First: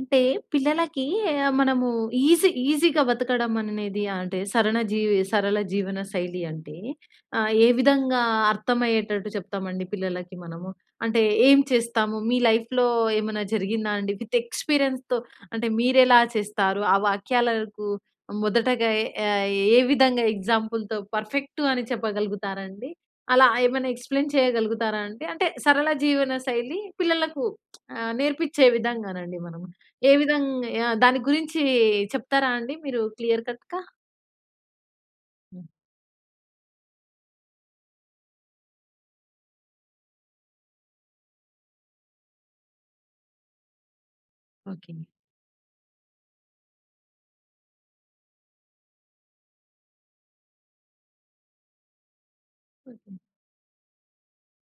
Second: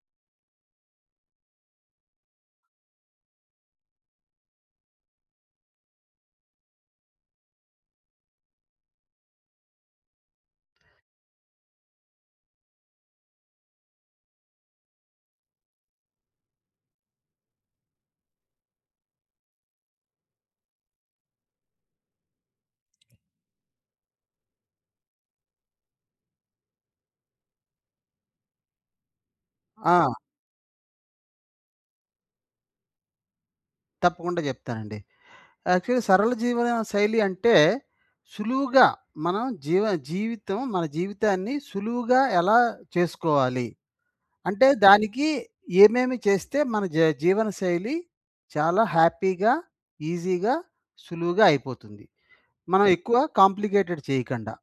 అంటే, పిల్లలకి ఆహ్, మనము ఈజీ ఈజీగా బతకడం అనేది అంటే, సరన జీవి సరళ జీవన శైలి అంటే ఆహ్, ఏ విధంగా అర్థమయ్యేటట్టు చెప్తామండి పిల్లలకి మనము? అంటే, ఏం చేస్తాము? మీ లైఫ్‌లో, ఏమన్నా జరిగిందా అండి? విత్ ఎక్స్‌పీరియన్స్‌తో అంటే మీరెలా చేస్తారు? ఆ వాక్యాలకు మొదటగా ఎ ఆహ్, ఏ విధంగా ఎగ్జాంపుల్‌తో, పర్ఫెక్టూ అని చెప్పగలుగుతారండి? అలా ఏమన్నా ఎక్స్‌‌ప్లెయిన్ చేయగలుగుతారా అండి? అంటే, సరళ జీవనశైలి పిల్లలకు ఆహ్, నేర్పించే విధంగానండి మనము. ఏ ఆ! విధంగా ఆహ్, దాని గురించీ చెప్తారా అండి, మీరు క్లియర్ కట్‌గా? తప్పకుండా చెప్తానండి. హ్మ్. యాక్చువల్లీ సరళ జీవనశైలి అంటే, సులువుగా మనం జీవ జీవితం మన జీవితాన్ని, సులువుగా ఎలా చేసుకోవాలి. అంటే, ఓకే. దానికి ఏమేమి చేస్తే, మన జీ జీవనశైలి చాలా హ్యాపీగా, ఈజీగా సులువుగా అయిపోతుంది. మనం హుహు. ఎక్కువ కాంప్లికేటెడ్ చేయకండా.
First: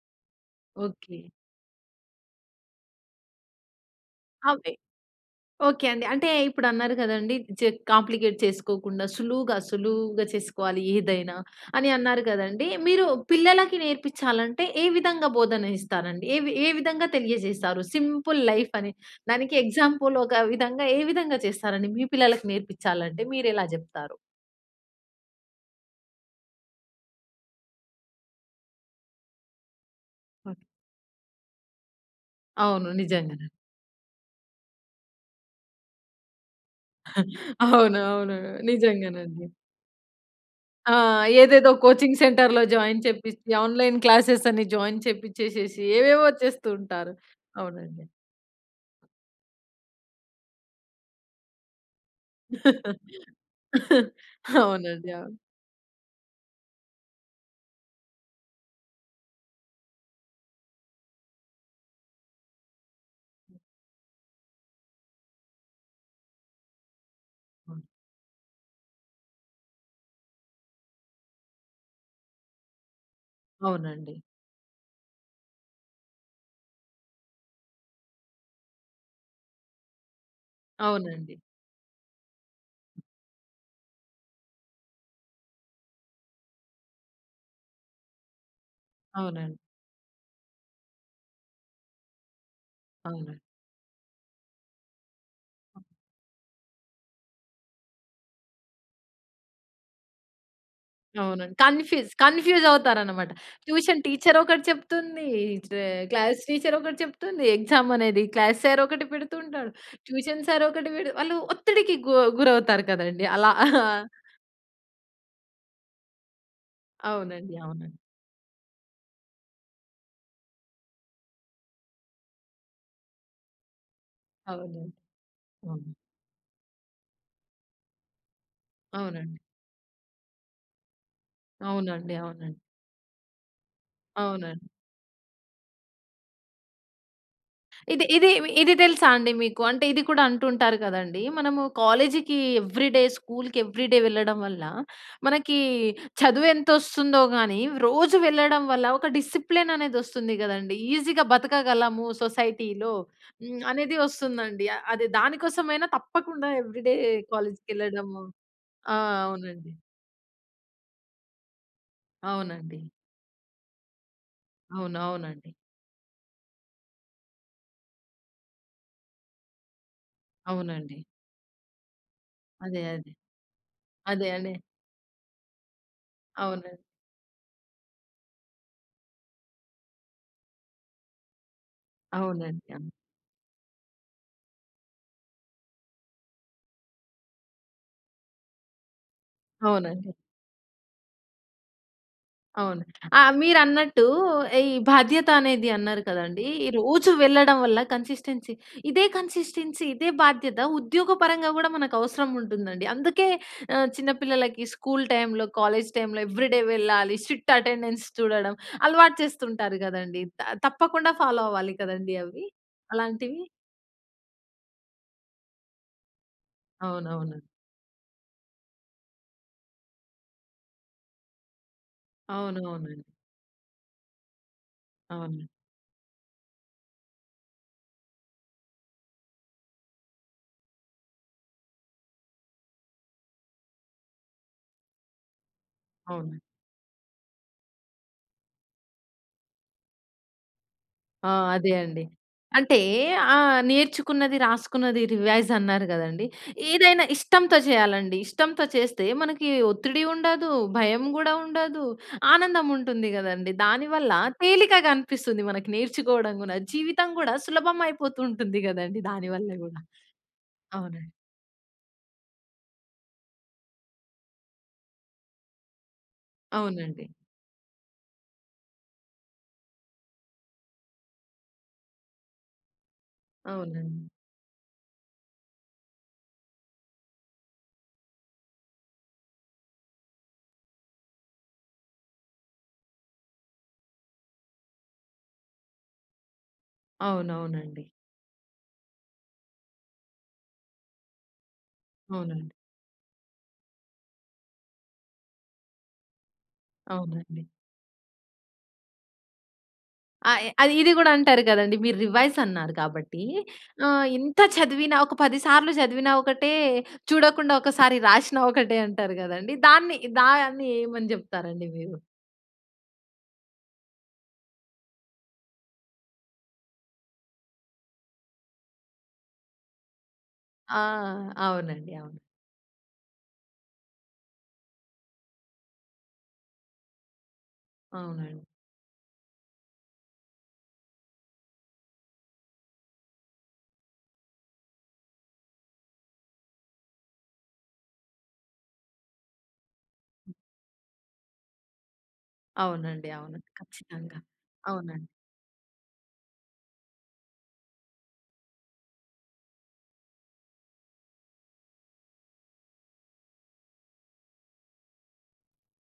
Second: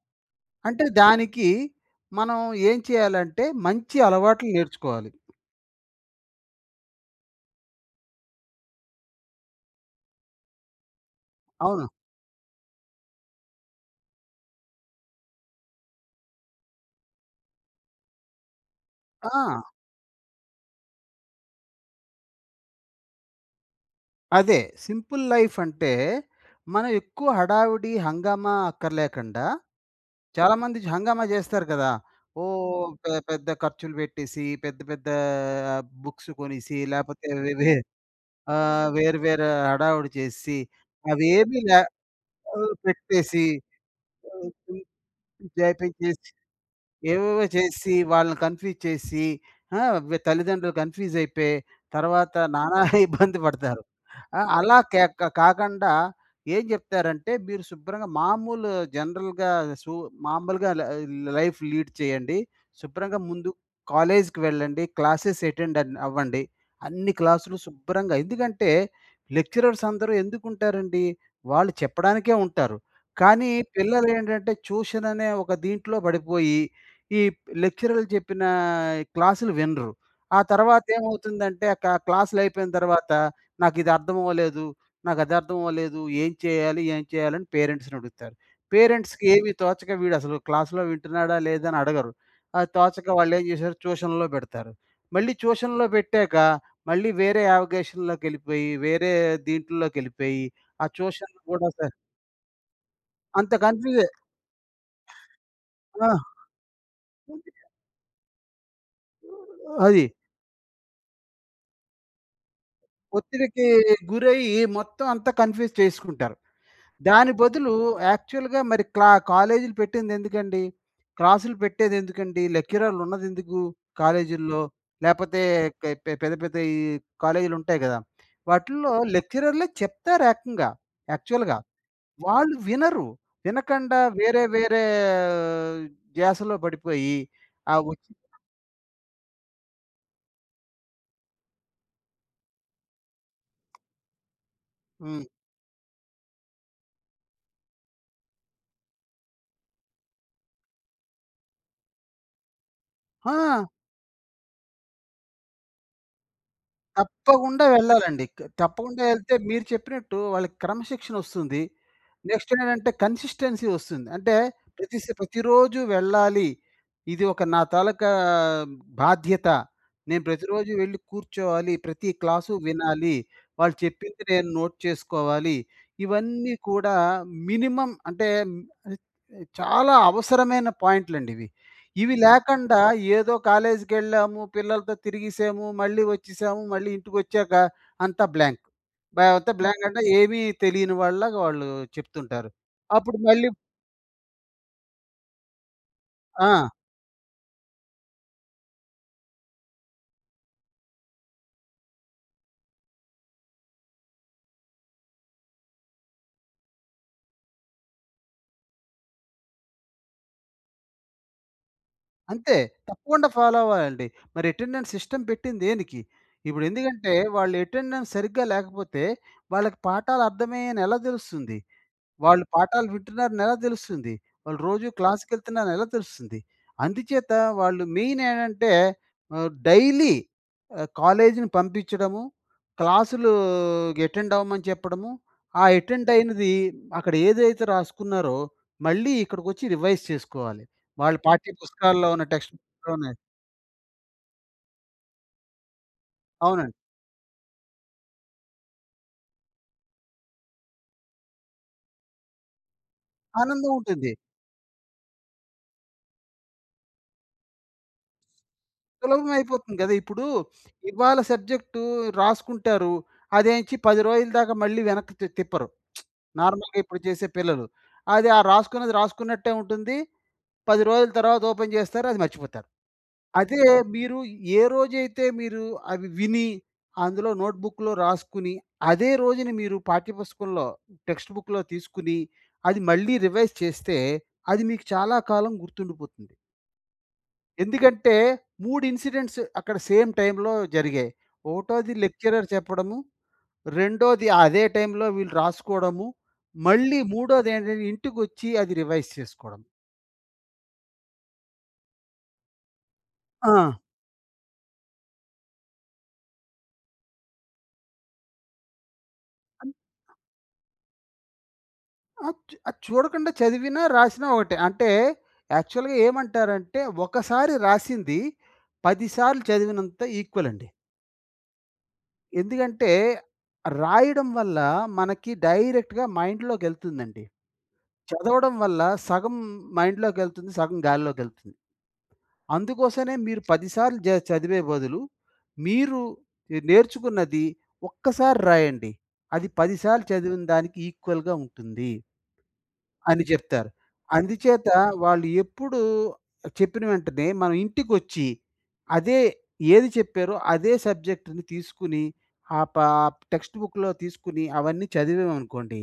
అంటే ఓకే. దానికి మనం ఏం చేయాలంటే, మంచి అలవాట్లు అవే నేర్చుకోవాలి. ఓకే అండి. అంటే ఇప్పుడు అన్నారు కదండీ. జిగ్ కాంప్లికేట్ చేసుకోకుండా సులువుగా, సులువుగా చేసుకోవాలి ఏదైనా, అవును. అని అన్నారు గదండీ. మీరు పిల్లలకి నేర్పిచ్చాలంటే, ఏ విధంగా బోధన ఇస్తారండి? ఏ ఏ విధంగా తెలియజేసారు సింపుల్ లైఫ్ అని. దానికి ఆ! ఎగ్జాంపుల్ ఒక విధంగా ఏ విధంగా చేస్తారండి? మీ పిల్లలకి నేర్పించాలంటే, మీరెలా చెప్తారు? అదే సింపుల్ లైఫ్ అంటే, మనం ఎక్కువ హడావిడి, హంగామా అక్కర్లేకండా ఓకె. చాలామంది హంగామా చేస్తారు కదా! ఓ అవును. పె నిజంగనే. పెద్ద ఖర్చులు పెట్టేసి, పెద్ద, పెద్దా బుక్స్ కొనేసి, లేకపోతే వే వే అవును. అవును. ఆహ్, వేరు నిజంగానండి. వేరు హడావిడి చేసిసి, ఆ! అవేమీ ఏదేదో లే కోచింగ్ సెంటర్‌లో ఓహ్! జాయిన్ పెట్టేసి చేపిచ్చి, ఆన్‌‌లైన్ క్లాసెస్ అని [unintelligible] జాయిన్ చేపిచ్చేసేసి, ఏవేవో చేపించేసి, చేస్తూ ఉంటారు. ఏవేవో చేస్సి, అవునండి. వాళ్ళని కన్‌ఫ్యూజ్ చేసి, ఆహ్, తల్లిదండ్రులు కన్‌ఫ్యూజ్ అయిపోయి. తర్వాత నానా ఇబ్బంది పడతారు. అలా క్యా అవునండి. అవును. కాకండా ఏం చెప్తారంటే, మీరు శుభ్రంగా మామూలు జనరల్‌గా, సూ మామూలుగా ల్ ఆహ్, లైఫ్ లీడ్ చేయండి. శుభ్రంగా ముందు కాలేజ్‌కి వెళ్ళండి. క్లాసెస్ అటెండెన్ అవ్వండి. అన్ని క్లాసులు శుభ్రంగా ఎందుకంటే, లెక్చరర్స్ అందరూ ఎందుకు ఉంటారండి? వాళ్ళు చెప్పడానికే ఉంటారు. కానీ, పిల్లలు అవునండి. ఏంటంటే, ట్యూషన్ అనే ఒక దీంట్లో పడిపోయి, ఈ ప్ లెక్చరర్‌లు చెప్పినా క్లాస్‌లు వినరు. ఆ తర్వాత అవునండి. ఏమవుతుందంటే, ఆ కా క్లాస్‌లు అయిపోయిన తర్వాత, "నాకు ఇది అర్థం అవ్వలేదు, నాకు అది అర్థం అవ్వలేదు. ఏం చేయాలి, ఏం చేయాలి?" అని పేరెంట్స్‌ని అడుగుతారు. పేరెంట్స్‌కి ఏమి అవునండి. తోచక, వీడు అసలు క్లాస్‌లో వింటున్నాడా, లేదా అని అడగరు. అది తోచక వాళ్ళు అవునండి. ఏం చేసారు ట్యూషన్‌లో పెడతారు. మళ్ళీ ట్యూషన్‌లో పెట్టాక, మళ్ళీ వేరే యావిగేషన్‌లోకెళ్ళిపోయి, వేరే దీంట్లోకెళ్ళిపోయి ఆ ట్యూషన్‌లు అవునండి. కూడా స కన్‌ఫీస్ కన్‌ఫ్యూజ్ అవుతారన్నమాట. అంత ట్యూషన్ కన్‌ఫ్యూజే. టీచర్ ఒకటి చెప్తుంది. ఈ చ ఆ! క్లాస్ టీచర్ ఒకటి చెప్తుంది. [unintelligible] ఎగ్జామ్ అనేది క్లాస్ సార్ ఒకటి పెడుతుంటాడు. అది. ట్యూషన్ సార్ ఒకటి పె వాళ్ళు ఒత్తిడికి గు గురవుతారు కదండీ. అలా. ఒత్తిడికి ఆ! గురయ్యి మొత్తం అంతా కన్‌ఫ్యూజ్ చేసుకుంటారు. దాని అవునండి. బదులు అవునండి. యాక్చువల్‌గా, మరి క్లా కాలేజీలు పెట్టింది ఎందుకండి? క్లాసులు పెట్టేది ఎందుకండి? లెక్చరర్‌లు ఉన్నది ఎందుకు, కాలేజీల్లో? అవునండి. లేకపోతే హ్మ్. పె పెద్ద ,పెద్ద ఈ కాలేజీలు ఉంటాయి కదా! వాటిల్లో అవునండి. లెక్చరర్‌లే చెప్తారు ఏకంగా యాక్చువల్‌గా. అవునండి. అవునండి. వాళ్ళు వినరు, వినకండా వేరే, అవునండి. వేరే ఆహ్, ధ్యాసలో పడిపోయి ఆ ఇది వచ్చిన ఇది, ఇది తెలుసా అండి మీకు? అంటే, ఇది కూడా అంటుంటారు కదండీ. మనము కాలేజీకి ఏవ్రీడే, స్కూల్‌కి ఏవ్రీడే వెళ్ళడం వల్ల, హ్మ్. మనకి చదువు ఎంత వస్తుందో గానీ, రోజు వెళ్ళడం వల్ల, ఒక డిసిప్లేన్ అనేది వస్తుంది కదండీ. ఈజీగా బతకగలము సొసైటీలో, హ్మ్. ఆ! అనేది వస్తుందండి. అది దాని కోసమైనా తప్పకుండా ఏవ్రీడే తప్పకుండా కాలేజ్‌కెళ్ళడము. వెళ్ళాలండి. క ఆ! తప్పకుండా ఎళ్తే మీరు అవునండి. చెప్పినట్టు వాళ్ళకి క్రమశిక్షణ వస్తుంది. నెక్స్ట్ అవునండి. ఏంటంటే, కన్‌సిస్టెన్సీ వస్తుంది. అంటే, అవును. ప్రతిస్ అవునండి. ప్రతిరోజు వెళ్ళాలి. ఇది ఒక నా తాలూకా బాధ్యత. నేను ప్రతిరోజు వెళ్ళి అవునండి. కూర్చోవాలి. ప్రతి క్లాసు అదే, అదే. వినాలి. వాళ్ళు చెప్పింది అదే నేను అండి. నోట్ చేసుకోవాలి. ఇవన్నీ అవునండి. కూడా మినిమమ్ అంటే, హ్మ్. ఆహ్, చాలా అవసరమైన పాయింట్లండి ఇవి. ఇవి అవునండి. లేకండా అవును. ఏదో కాలేజ్‌కెళ్ళాము, పిల్లలతో తిరిగేసాము, మళ్ళీ వచ్చేసాము, మళ్ళీ ఇంటికి వచ్చాక అంతా బ్లాంక్. బా అంత బ్లాంక్ అంటే, అవునండి. ఏమి తెలియని వాళ్ళలాగా వాళ్ళు చెప్తుంటారు. అవును. అప్పుడు ఆహ్, మళ్ళీ మీరన్నట్టు ఈ బాధ్యత అనేది అన్నారు కదండీ. ఆ! రోజు వెళ్ళడం వల్ల, కన్‌సిస్టెన్సీ ఇదే కన్‌సిస్టెన్సీ, ఇదే బాధ్యత, ఉద్యోగపరంగా కూడా మనకు అవసరం ఉంటుందండి. అందుకే ఆహ్, చిన్న పిల్లలకి స్కూల్ టైమ్‌లో, కాలేజ్ టైమ్‌లో ఏవ్రీడే వెళ్ళాలి స్ట్రిక్ట్ అటెండెన్స్ చూడడం, అలవాటు చేస్తుంటారు కదండీ! త తప్పకుండా ఫాలో అవ్వాలి కదండీ అవి, అంతే. తప్పకుండా అలాంటివి? ఫాలో అవ్వాలండి. మరి అటెండెన్స్ సిస్టమ్ పెట్టింది దేనికి? ఇప్పుడు ఎందుకంటే, అవునవును. వాళ్ళు అటెండెన్స్ సరిగ్గా లేకపోతే, వాళ్ళకి పాఠాలు అర్థమయ్యాయి అని ఎలా తెలుస్తుంది? వాళ్ళు పాఠాలు అవునవునండి. వింటున్నారని ఎలా తెలుస్తుంది? వాళ్ళు రోజు అవును. క్లాస్‌కెళ్తున్నారు ఎలా తెలుస్తుంది? అందుచేత వాళ్ళు మెయిన్ ఏంటంటే, ఆహ్, డైలీ ఆహ్, కాలేజ్‌ని పంపించడము. క్లాసులూ అటెండ్ అవ్వమని చెప్పడము, ఆ అటెండ్ అవును. అయినది, అక్కడ ఏదైతే రాసుకున్నారో, మళ్ళీ ఇక్కడికొచ్చి రివైజ్ చేసుకోవాలి. వాళ్ళ ఆ! పాఠ్య అదే అండి. పుస్తకాల్లో ఉన్న టెక్స్ట్ అంటే, బుక్‌లోనే ఆ! నేర్చుకున్నది, రాసుకున్నది రివైజ్ అన్నారు కదండీ. అవునండి. ఏదైనా ఇష్టంతో చేయాలండి. ఇష్టంతో చేస్తే, మనకి ఒత్తిడి ఉండదు, భయం కూడా ఉండదు, ఆనందం ఉంటుంది కదండీ. ఆనందం దానివల్ల, ఉంటుంది. తేలికగనిపిస్తుంది మనకు నేర్చుకోవడం కూడా. జీవితం కూడా, సులభమైయిపోతూ ఉంటుంది కదండీ సులభం దానివల్ల అయిపోతుంది కూడా. కదా! ఇప్పుడు అవునండి. ఇవాళ సబ్జెక్టూ రాసుకుంటారు. అదెంచి 10 రోజుల దాకా మళ్ళీ వెనక్కి తి తిప్పరు. నార్మల్‌గా ఇప్పుడు అవునండి. చేసే పిల్లలు. అది ఆ రాసుకున్నది రాసుకున్నట్టే ఉంటుంది. 10 రోజుల తర్వాత ఓపెన్ చేస్తారు. అది మర్చిపోతారు. అదే అవునండి. మీరు ఏ రోజైతే మీరు అవి విని, అందులో నోట్‌బుక్‌లో రాసుకొని, అదే రోజున మీరు పాఠ్య పుస్తకంలో, టెక్స్ట్ బుక్‌లో తీసుకొని, అది మళ్ళీ రివైజ్ చేస్తే, అది మీకు చాలా కాలం గుర్తుండిపోతుంది. అవునవునండి. ఎందుకంటే, 3 ఇన్సిడెంట్స్ అక్కడ సేమ్ టైమ్లో జరిగాయి. ఒకటోది లెక్చరర్ అవునండి. చెప్పడము, రెండోది అదే టైమ్లో వీళ్ళు రాసుకోవడము, మళ్ళీ అవునండి. మూడోది ఏంటంటే ఇంటికి వచ్చి అది రివైజ్ చేసుకోవడం. ఆ! య్ అది ఇది కూడా అంటారు కదండీ. మీరు రివైస్ అన్నారు కాబట్టి. ఆ! ఆహ్, ఇంత చదివిన, ఒక పది సార్లు చదివిన ఒకటే, చూడకుండా ఒకసారి రాసినా ఒకటే అంటారు కదండీ. దాన్ని దాన్ని ఏమని చెప్తారండి మీరు? ఆ! అది చూడకుండా చదివినా రాసినా ఒకటే. అంటే యాక్చువల్‌గా ఏమంటారంటే ఒకసారి రాసింది. పది సార్లు చదివినంత ఈక్వల్ అండి. ఆ! అవునండి అవును. ఎందుకంటే, రాయడం వల్ల మనకి డైరెక్ట్‌గా మైండ్లోకెళ్తుందండి. అవునండి. చదవడం వల్ల సగం మైండ్లోకెళ్తుంది. సగం గాల్లోకెళ్తుంది. అందుకోసనే మీరు పది సార్లు జ చదివే బదులు. మీరు నేర్చుకున్నది ఒక్కసారి రాయండి. అది పది సార్లు చదివిన దానికి ఈక్వల్‌గా ఉంటుంది... అవునండి అని అవును. జెప్తారు. ఖచ్చితంగా అందుచేత అవునండి. వాళ్ళు ఎప్పుడూ, చెప్పిన వెంటనే మన ఇంటికొచ్చి, అదే ఏది చెప్పారో అదే సబ్జెక్ట్‌ని తీసుకొని, ఆపాప్ టెక్స్ట్ బుక్‌లో తీసుకొని, అవన్నీ చదివామనుకోండి.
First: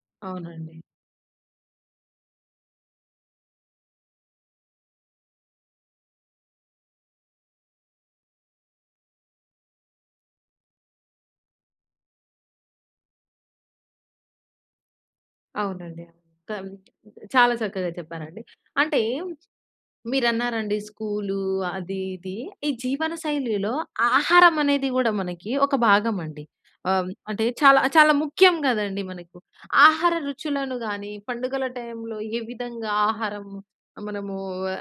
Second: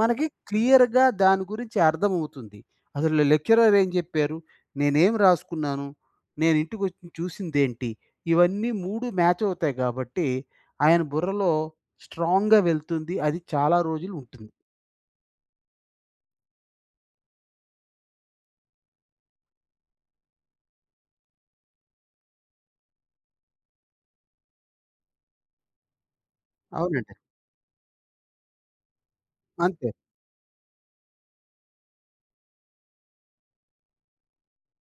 మనకి అవునండి. క్లియర్‌గా దాని గురించి అర్థం అవుతుంది. అసలు లెక్చరర్ ఏం జెప్పారు. నేనేం రాసుకున్నాను. నేను ఇంటికి వచ్చి చూసిందేంటి. ఇవన్నీ 3 మ్యాచ్ అవుతాయి. కాబట్టి ఆయన బుర్రలో స్ట్రాంగ్‌గా వెళ్తుంది. అది చాలా రోజులు ఉంటుంది. అవునండి. కాన్ చాలా చక్కగా చెప్పారండి. అంటే, మీరన్నారండి స్కూలు, అది, ఇది. ఈ జీవనశైలిలో ఆహారం అనేది కూడా మనకి ఒక భాగమండి. ఆహ్, అవునండి. అంటే, చాలా చాలా ముఖ్యం కదండీ! మనకు. అంతే. ఆహార రుచులను గాని, పండుగల టైంలో, ఏ విధంగా ఆహారం, మనమూ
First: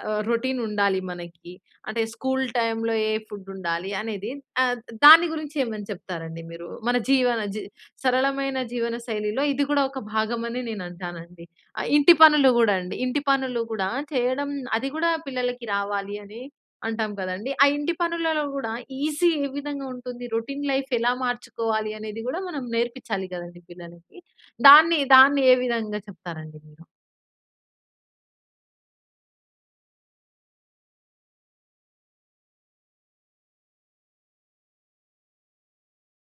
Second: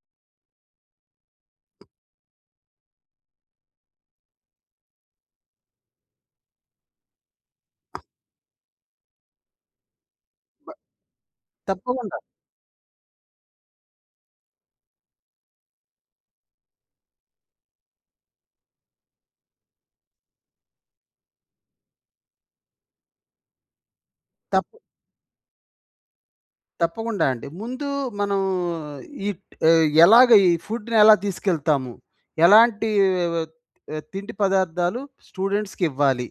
ఆహ్, రొటీన్ ఉండాలి మనకి? అంటే, స్కూల్ టైమ్‌లో ఏ ఫుడ్ ఉండాలి అనేది. ఆహ్, ద దాని గురించి ఏమని చెప్తారండి మీరు? మన జీవన, జి సరళమైన జీవనశైలిలో ఇది కూడా, ఒక భాగమని బ నేనంటానండి. ఆహ్, ఇంటి తప్పకుండా. పనులు కూడా అండి. ఇంటి పనులు కూడా, చేయడం అది కూడా, పిల్లలకి రావాలి అని, అంటాం కదండీ! ఆ ఇంటి పనులలో కూడా, ఈజీ ఏ విధంగా ఉంటుంది? రొటీన్ లైఫ్ ఎలా మార్చుకోవాలి? అనేది కూడా, మనం నేర్పించాలి, గదండీ! పిల్లలకి. తప్పు. దాన్ని, దాన్ని ఏ విధంగా చెప్తారండి మీరు? తప్పకుండా! అండి. ముందూ మనం ఈక్ ఏహ్! ఎలాగ, ఈ ఫుడ్‌నేలా తీసుకెళ్తాము? ఎలాంటీ వెవత్ ఆహ్, తిండి పదార్థాలు స్టూడెంట్స్‌కివ్వాలి?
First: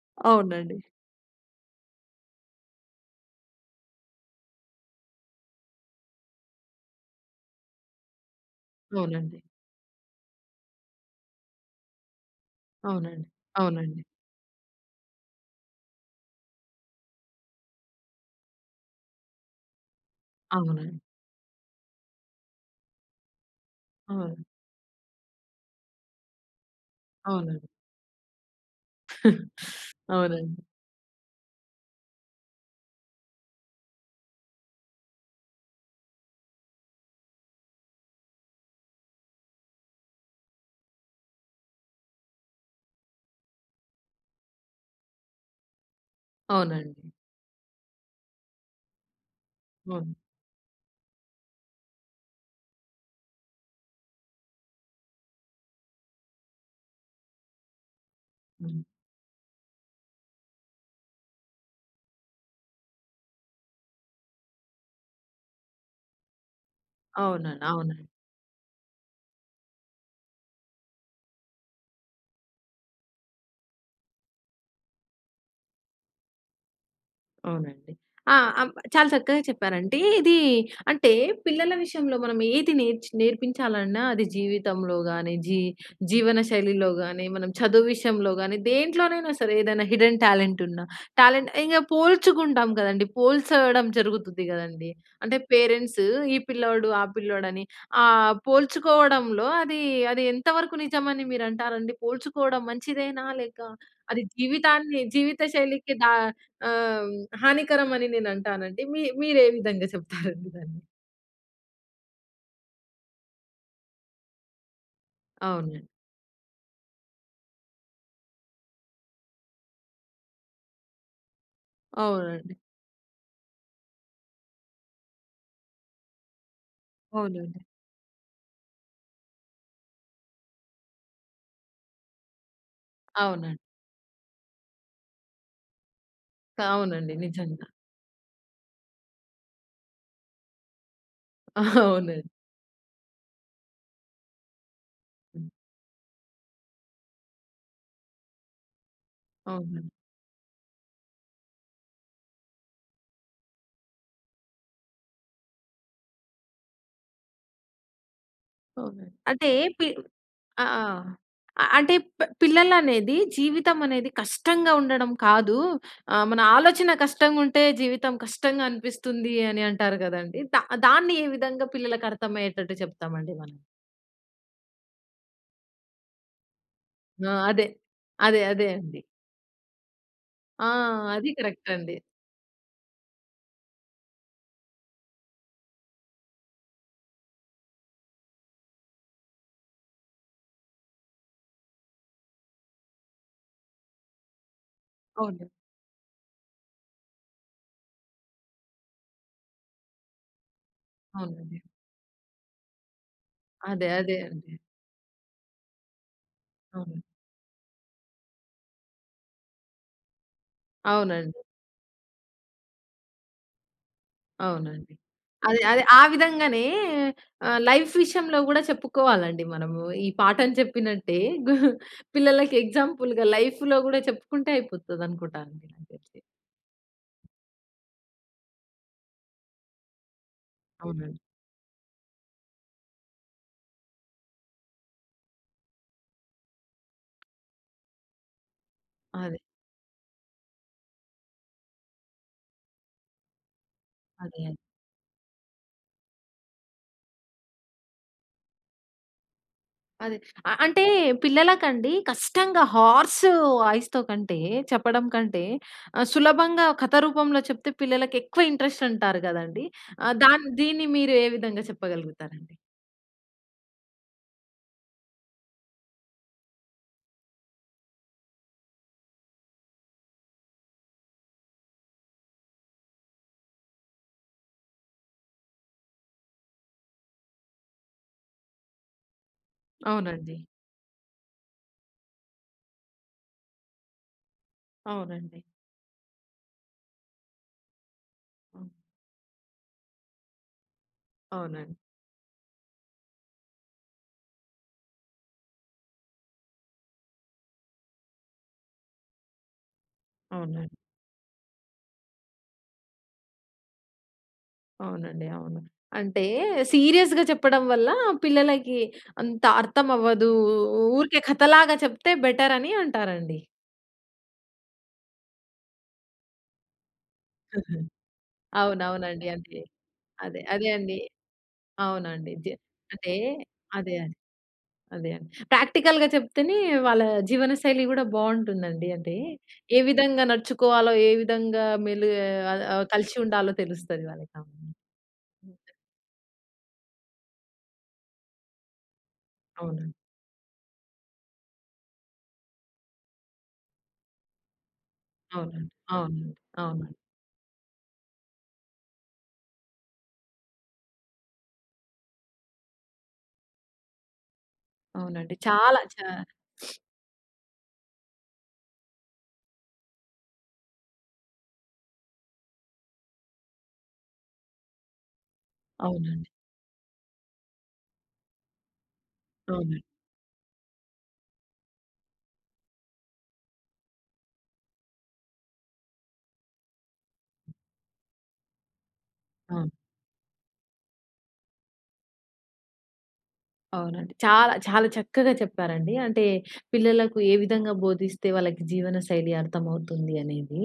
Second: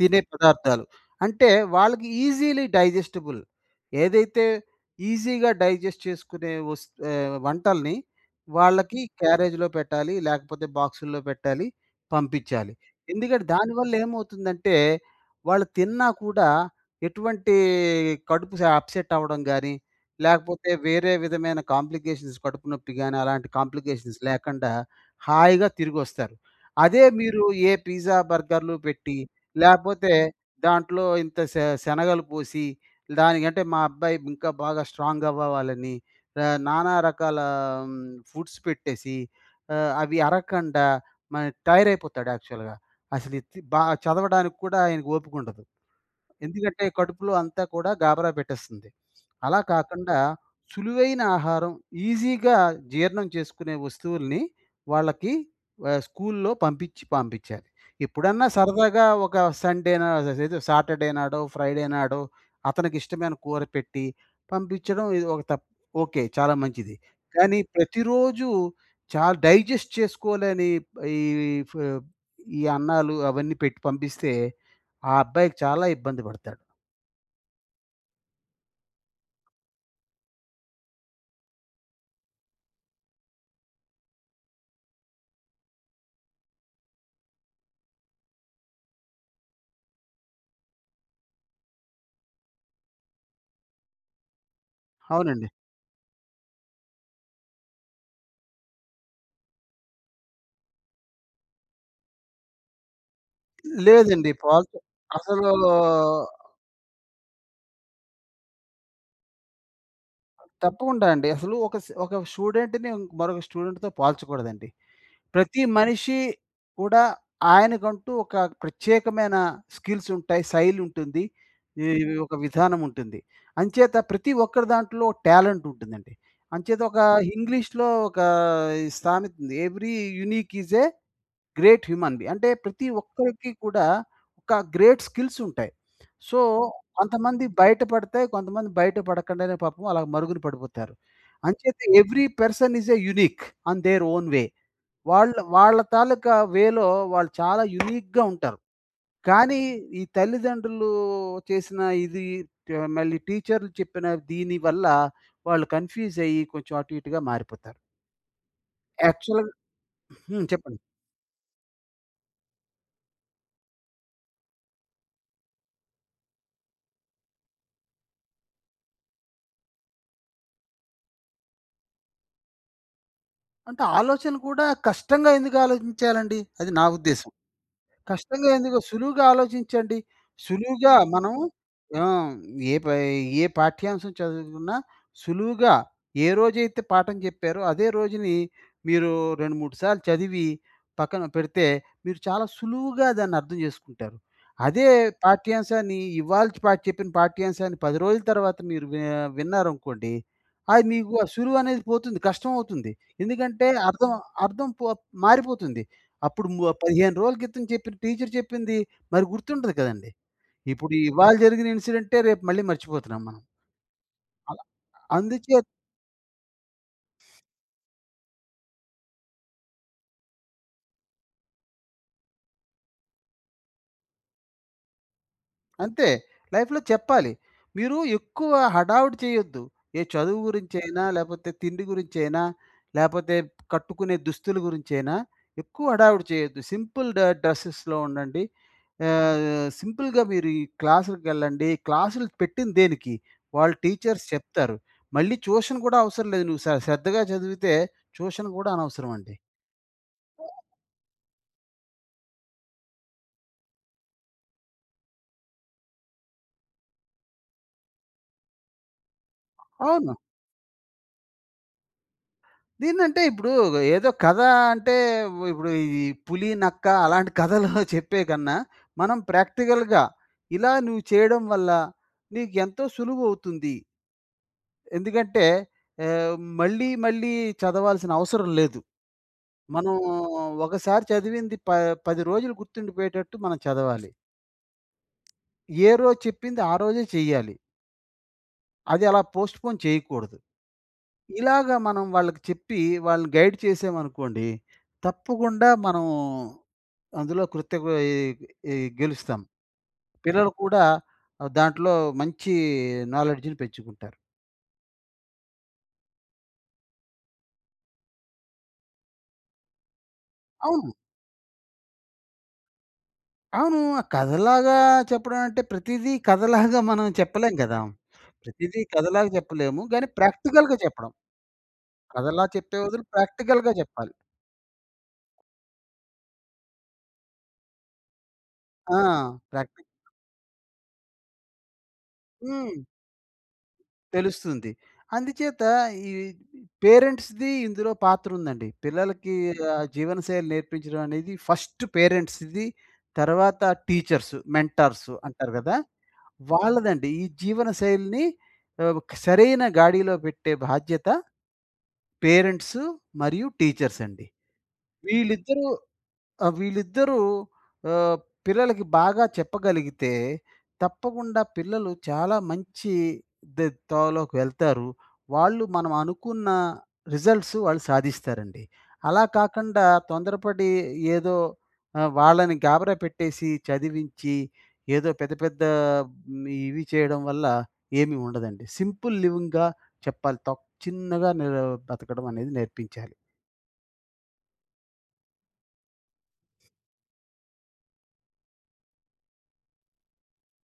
తినే అవునండి. పదార్థాలు. అంటే వాళ్ళకి ఈజీలీ డైజెస్టిబుల్. ఏదైతే, ఈజీగా, డైజెస్ట్ చేసుకునే వస్ ఆహ్, వంటల్ని వాళ్ళకి అవునండి. క్యారేజ్‌లో పెట్టాలి. లేకపోతే, బాక్సుల్లో పెట్టాలి. పంపించాలి. అవునండి. ఎందుకటే, దానివల్ల అవునండి. ఏమవుతుందంటే, వాళ్ళు తిన్నా కూడా, ఎటువంటీ కడుపు స అప్సెట్ అవ్వడం గాని, లేకపోతే అవునండ్ వేరే విధమైన కాంప్లికేషన్స్, కడుపు నొప్పి గాని, అలాంటి కాంప్లికేషన్స్ అవును. లేకండా హాయిగా తిరిగొస్తారు. అదే మీరు అవునండి. ఏ పిజ్జా, బర్గర్‌లు పెట్టి, లేకపోతే అవునండి. దాంట్లో ఇంత శ శనగలు పోసి, "దానికంటే, మా అబ్బాయి ఇంకా బాగా స్ట్రాంగ్" అవ్వవ్వాలని ర నానా రకాలా హ్మ్, ఫుడ్స్ పెట్టేసీ ఆహ్, అవి అరకండా మరి టైయర్ అయిపోతాడు, యాక్చువల్‌గా అసల ఎత్తి బా చదవడానికి కూడా, ఆయన‌కు ఓపికుండదు. ఎందుకంటే, అవునండి. కడుపులో అంతా కూడా గాబరా పెట్టేస్తుంది. అలా అన్ కాకండా సులువైన ఆహారం, ఈజీగా జీర్ణం చేసుకునే వస్తువుల్ని, వాళ్ళకి వ స్కూల్‌లో పంపించి పంపించాలి. ఎప్పుడన్నా, హ్మ్. సరదాగా! ఒక సండేనా, అససేదు సాటర్‌ డే నాడో, ఫ్రైడే నాడో, అతనికి ఇష్టమైన కూర పెట్టి, పంపించడం ఇది ఒక తప్ ఓకె. చాలా మంచిది! కానీ, అవునండ్ అవునండ్ ప్రతిరోజు చాలా, డైజెస్ట్ చేసుకోలేని ప్ ఈ ఈ ఫ్ ఈ అన్నాలు, అవన్నీ పెట్టి పంపిస్తే, ఆ అబ్బాయికి చాలా ఇబ్బంది పడతాడు. అవునండి. ఆ! చాలా చక్కగా చెప్పారండి. ఇది అంటే, పిల్లల విషయంలో మనం ఏది నేర్ నేర్పించాలన్నా అది జీవితంలో గానీ, జీ జీవనశైలిలో గానీ, మనం చదువు విషయంలో గానీ, దేంట్లోనైనా సరే ఏదైనా హిడెన్ టాలెంట్ ఉన్న, టాలెంట్ ఇక పోల్చుకుంటాం గదండీ. పోల్చడం జరుగుతది గదండీ. అంటే అవునండి. పేరెంట్సు ఈ పిల్లోడు, ఆ పిల్లోడుని ఆ పోల్చుకోవడంలో అది, అది ఎంతవరకు నిజమని మీరు అంటారండి? పోల్చుకోవడం మంచిదేనా? లేక అది లేదండి. పా జీవితాన్ని జీవిత అసలూ శైలికి దా ఆహ్, హానికరం అని నేను అంటానండి. మీ మీరు ఏ విధంగా చెప్తారండి దాన్ని? తప్పకుండ అండి. అసలు ఒక స ఒక స్టూడెంట్‌ని మరొక స్టూడెంట్‌తో పోల్చకూడదండి. ప్రతి అవునండి. మనిషి కూడా ఆయనకంటూ, ఒక ప్రత్యేకమైన స్కిల్స్ ఉంటాయి. శైలి ఉంటుంది. ఈ ఒక అవునండి. విధానం ఉంటుంది. అంచేత ప్రతి ఒక్కరి దాంట్లో టాలెంట్ ఉంటుందండి. అంచేత ఒక అవునండి. ఇంగ్లీష్‌లో ఒక ఈ సామెత ఉంది. Every unique is a great human be అంటే ప్రతి ఒక్కరికి అవునండి. కూడా ఒక గ్రేట్ స్కిల్స్ ఉంటాయి. సో, అవునండి. కొంతమందివి నిజంగా. బయట పడతాయి. కొంతమంది బయట పడకుండానే పాపం అలా మరుగున పడిపోతారు. అంచేత అవునండి. Every person is a unique in their own way వాళ్ళ, వాళ్ళ తాలూకా వేలో వాళ్ళు చాలా యూనిక్‌గా ఉంటారు. కానీ అవునండి. ఈ తల్లిదండ్రులు చేసిన ఇది, మళ్ళీ టీచర్‌లు చెప్పిన దీని వల్ల, వాళ్ళు కన్‌ఫ్యూజ్ అయ్యి, కొంచెం అటు ఇటుగా మారిపోతారు. అవునండి. యాక్చువల్‌ అంటే పి హ్మ్. ఆ! చెప్పండి. అ అంటే పి పిల్లలనేది జీవితం అనేది కష్టంగా ఉండడం కాదు, ఆహ్, మన ఆలోచన కష్టంగా ఉంటే జీవితం కష్టంగా అనిపిస్తుంది అని అంటారు కదండీ. దా దాన్ని ఏ విధంగా పిల్లలకి అర్థమయ్యేటట్టు చెప్తామండి మనం? అంటే ఆలోచన కూడా కష్టంగా ఎందుకు ఆలోచించాలండి, అది నా ఉద్దేశం. ఆ! అదే. అదే, కష్టంగా అదే ఎందుకు? అండి. సులువుగా ఆలోచించండి. ఆ! సులువుగా అదీ మనం కరెక్ట్ అండి. ఆ! ఏ పై ఏ పాఠ్యాంశం చదువుకున్నా సులువుగా ఏ రోజైతే పాఠం చెప్పారో అదే రోజుని మీరు రెండు మూడు సార్లు చదివి పక్కన పెడితే, మీరు చాలా సులువుగా దాన్ని అర్థం చేసుకుంటారు. అదే అవును. పాఠ్యాంశాన్ని ఇవాళ పా చెప్పిన పాఠ్యాంశాన్ని 10 రోజుల తర్వాత మీరు వి విన్నారనుకోండి, అది మీకు ఆ సులువు అవునండి అనేది పోతుంది కష్టం అవుతుంది. ఎందుకంటే అదే, అర్థం, అదే అండి. అర్థం పో మారిపోతుంది. అప్పుడు ము అవును. 15 రోజుల క్రితం చెప్పిన టీచ్చర్ చెప్పింది, మరి గుర్తుండదు కదండీ. ఇప్పుడు ఇవాళ అవునండి. జరిగిన ఇన్‌సిడెంటే రేపు మళ్ళీ మర్చిపోతున్నాం మనం. అలా అవునండి. అదే, అందుచే అదే. ఆ విధంగానే ఆహ్, లైఫ్ విషయంలో కూడా చెప్పుకోవాలండి మనము. ఈ పాఠం చెప్పినట్టే, పిల్లలకి ఎగ్జాంపుల్‌గా లైఫ్‌లో కూడా చెప్పుకుంటే అయిపోతది అనుకుంటా అండి నాకు అంతే. తెలిసి. లైఫ్‌లో చెప్పాలి. మీరు ఎక్కువ హడావిడి చేయొద్దు. ఏ చదువు గురించైనా, అవునండి. లేపోతే తిండి గురించైనా, లేపోతే కట్టుకునే దుస్తుల గురించైనా, ఎక్కువ హడావిడి చేయొద్దు. సింపుల్ డ డ్రెస్సెస్‌లో ఉండండి. ఆహ్, అదే. సింపుల్‌గా మీరు ఈ క్లాసులకెళ్ళండి క్లాసులు పెట్టింది దేనికి? వాళ్ళు టీచర్స్ అదే. అదే. చెప్తారు. మళ్ళీ ట్యూషన్ కూడా అవసరం లేదు. నువ్వు శ శ్రద్ధగా చదివితే ట్యూషన్ కూడా అనవసరం అండి. అది. అ అంటే పిల్లలకండి కష్టంగా హార్స్ వాయిస్‌తో కంటే చెప్పడం కంటే, ఆహ్, సులభంగా కథ రూపంలో చెప్తే పిల్లలకి ఎక్కువ ఇంట్రెస్ట్ అంటారు కదండి. అవును. ఆహ్, దాన్ దీన్ని మీరు ఏ విధంగా చెప్పగలుగుతారండి? దీన్నంటే ఇప్పుడు ఏదో కథ అంటే, ఇప్పుడు ఈ పులి, నక్క అలాంటి కథలు చెప్పేకన్నా, మనం ప్రాక్టికల్‌గా ఇలా నువ్వు చేయడం వల్ల, నీకు ఎంతో సులువు అవుతుంది. ఎందుకంటే ఆహ్, మళ్ళీ, మళ్ళీ చదవాల్సిన అవసరం లేదు. మనం అవునండి. ఒకసారి చదివింది ప పది రోజులు గుర్తుండిపోయేటట్టు మనం చదవాలి. అవునండి. ఏరోజు చెప్పింది, ఆరోజే చెయ్యాలి... అది అలా పోస్ట్‌‌పోన్ చేయకూడదు. ఇలాగ అవునండి. మనం వాళ్ళకి చెప్పి, వాళ్ళని గైడ్ చేసేమనుకోండి, తప్పకుండా మనం, అందులో కృత్య కొయీ ఇ గెలుస్తాం. పిల్లలు అవునండి. కూడా ఆహ్, దాంట్లో మంచి నాలెడ్జిని పెంచుకుంటారు. అవునండి. అవును. అంటే సీరియస్‌గా చెప్పడం వల్ల, పిల్లలకి అంత అర్థం అవ్వదు. అవును. ఊరికే కథ లాగా చెప్తే బెటరని అంటారండి. అవును! ఆహ్, కథలాగా చెప్పడం అంటే ప్రతీదీ కథలాగా మనం చెప్పలేం కదా! ప్రతీదీ కథలాగ అవునవునండి. అంతే. చెప్పలేము. గాని అదే. అదే ప్రాక్టికల్‌గా అండి. చెప్పడం... అవునండి. కథలా జె చెప్పే బదులు అంటే, ప్రాక్టికల్‌గా అదే చెప్పాలి. అండి. అదే అండి. ప్రాక్టికల్‌గా చెప్తేనే, వాళ్ళ జీవనశైలి కూడా బావుంటుందండి. ఆ! అంటే, ఏ ప్రాక్టిక్ విధంగా నడుచుకోవాలో, ఏ విధంగా మెలిగే అల్ హ్మ్. ఆహ్, కలిసి ఉండాలో తెలుస్తది తెలుస్తుంది. వాళ్ళకవును. అందుచేత ఈ పేరెంట్స్‌ది, ఇందులో పాత్రుందండి. పిల్లలకి ఆ అవునండి. జీవనశైలి నేర్పించడం అనేది ఫస్ట్ పేరెంట్స్‌ది, తర్వాత టీచర్సు, మెంటార్సు అంటారు అవునండి. కదా! అవునండి. అవునండి. వాళ్ళదండి. ఈ జీవనశైలిని ఆహ్, ఒక సరైన గాడిలో పెట్టే బాధ్యత పేరెంట్సు మరియు టీచర్సండి. అవునండి వీళ్ళిద్దరూ చాలా. చా ఆహ్, వీళ్ళిద్దరూ ఆహ్, పిల్లలకి బాగా చెప్పగలిగితే, తప్పకుండా పిల్లలు చాలా మంచి దె తోవలోకి వెళ్తారు. వాళ్ళు మనం అవునండి. అనుకున్న రిజట్ల్సు వాళ్ళు సాధిస్తారండి. అలా అవునండి. కాకండా, తొందరపడి ఏదో ఆహ్, వాళ్ళని గాబరా పెట్టేసి, చదివించి, ఏదో పెద్ద పెద్ద మ్ ఇవి చేయడం వల్ల ఏమీ ఉండదండి. సింపుల్ లివింగ్గా ఆ! చెప్పాలి. తప్ చిన్నగా నెరు బతకడం అనేది నేర్పించాలి. అవునండి. చాలా చాలా చక్కగా చెప్పారండి. అంటే, పిల్లలకు ఏ విధంగా బోధిస్తే, వాళ్ళకి జీవనశైలి అర్థమవుతుంది అనేది,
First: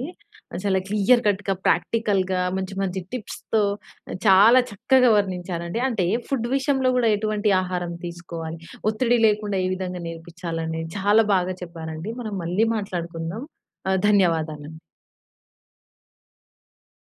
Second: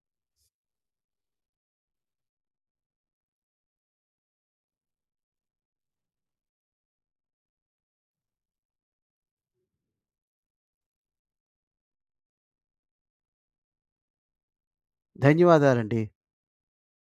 చాలా క్లియర్‌కట్‌గా, ప్రాక్టికల్‌గా, మంచి, మంచి టిప్స్‌తో, ఆహ్, చాలా చక్కగా వర్ణించారండి. అంటే, ఫుడ్ విషయంలో కూడా ఎటువంటి ఆహారం తీసుకోవాలి? ఒత్తిడి లేకుండా ఏ విధంగా నేర్పిచ్చాలని చాలా బాగా చెప్పారండి. మనం మళ్ళీ మాట్లాడుకుందాం. ఆహ్, ధన్యవాదాలండి. ధన్యవాదాలండి.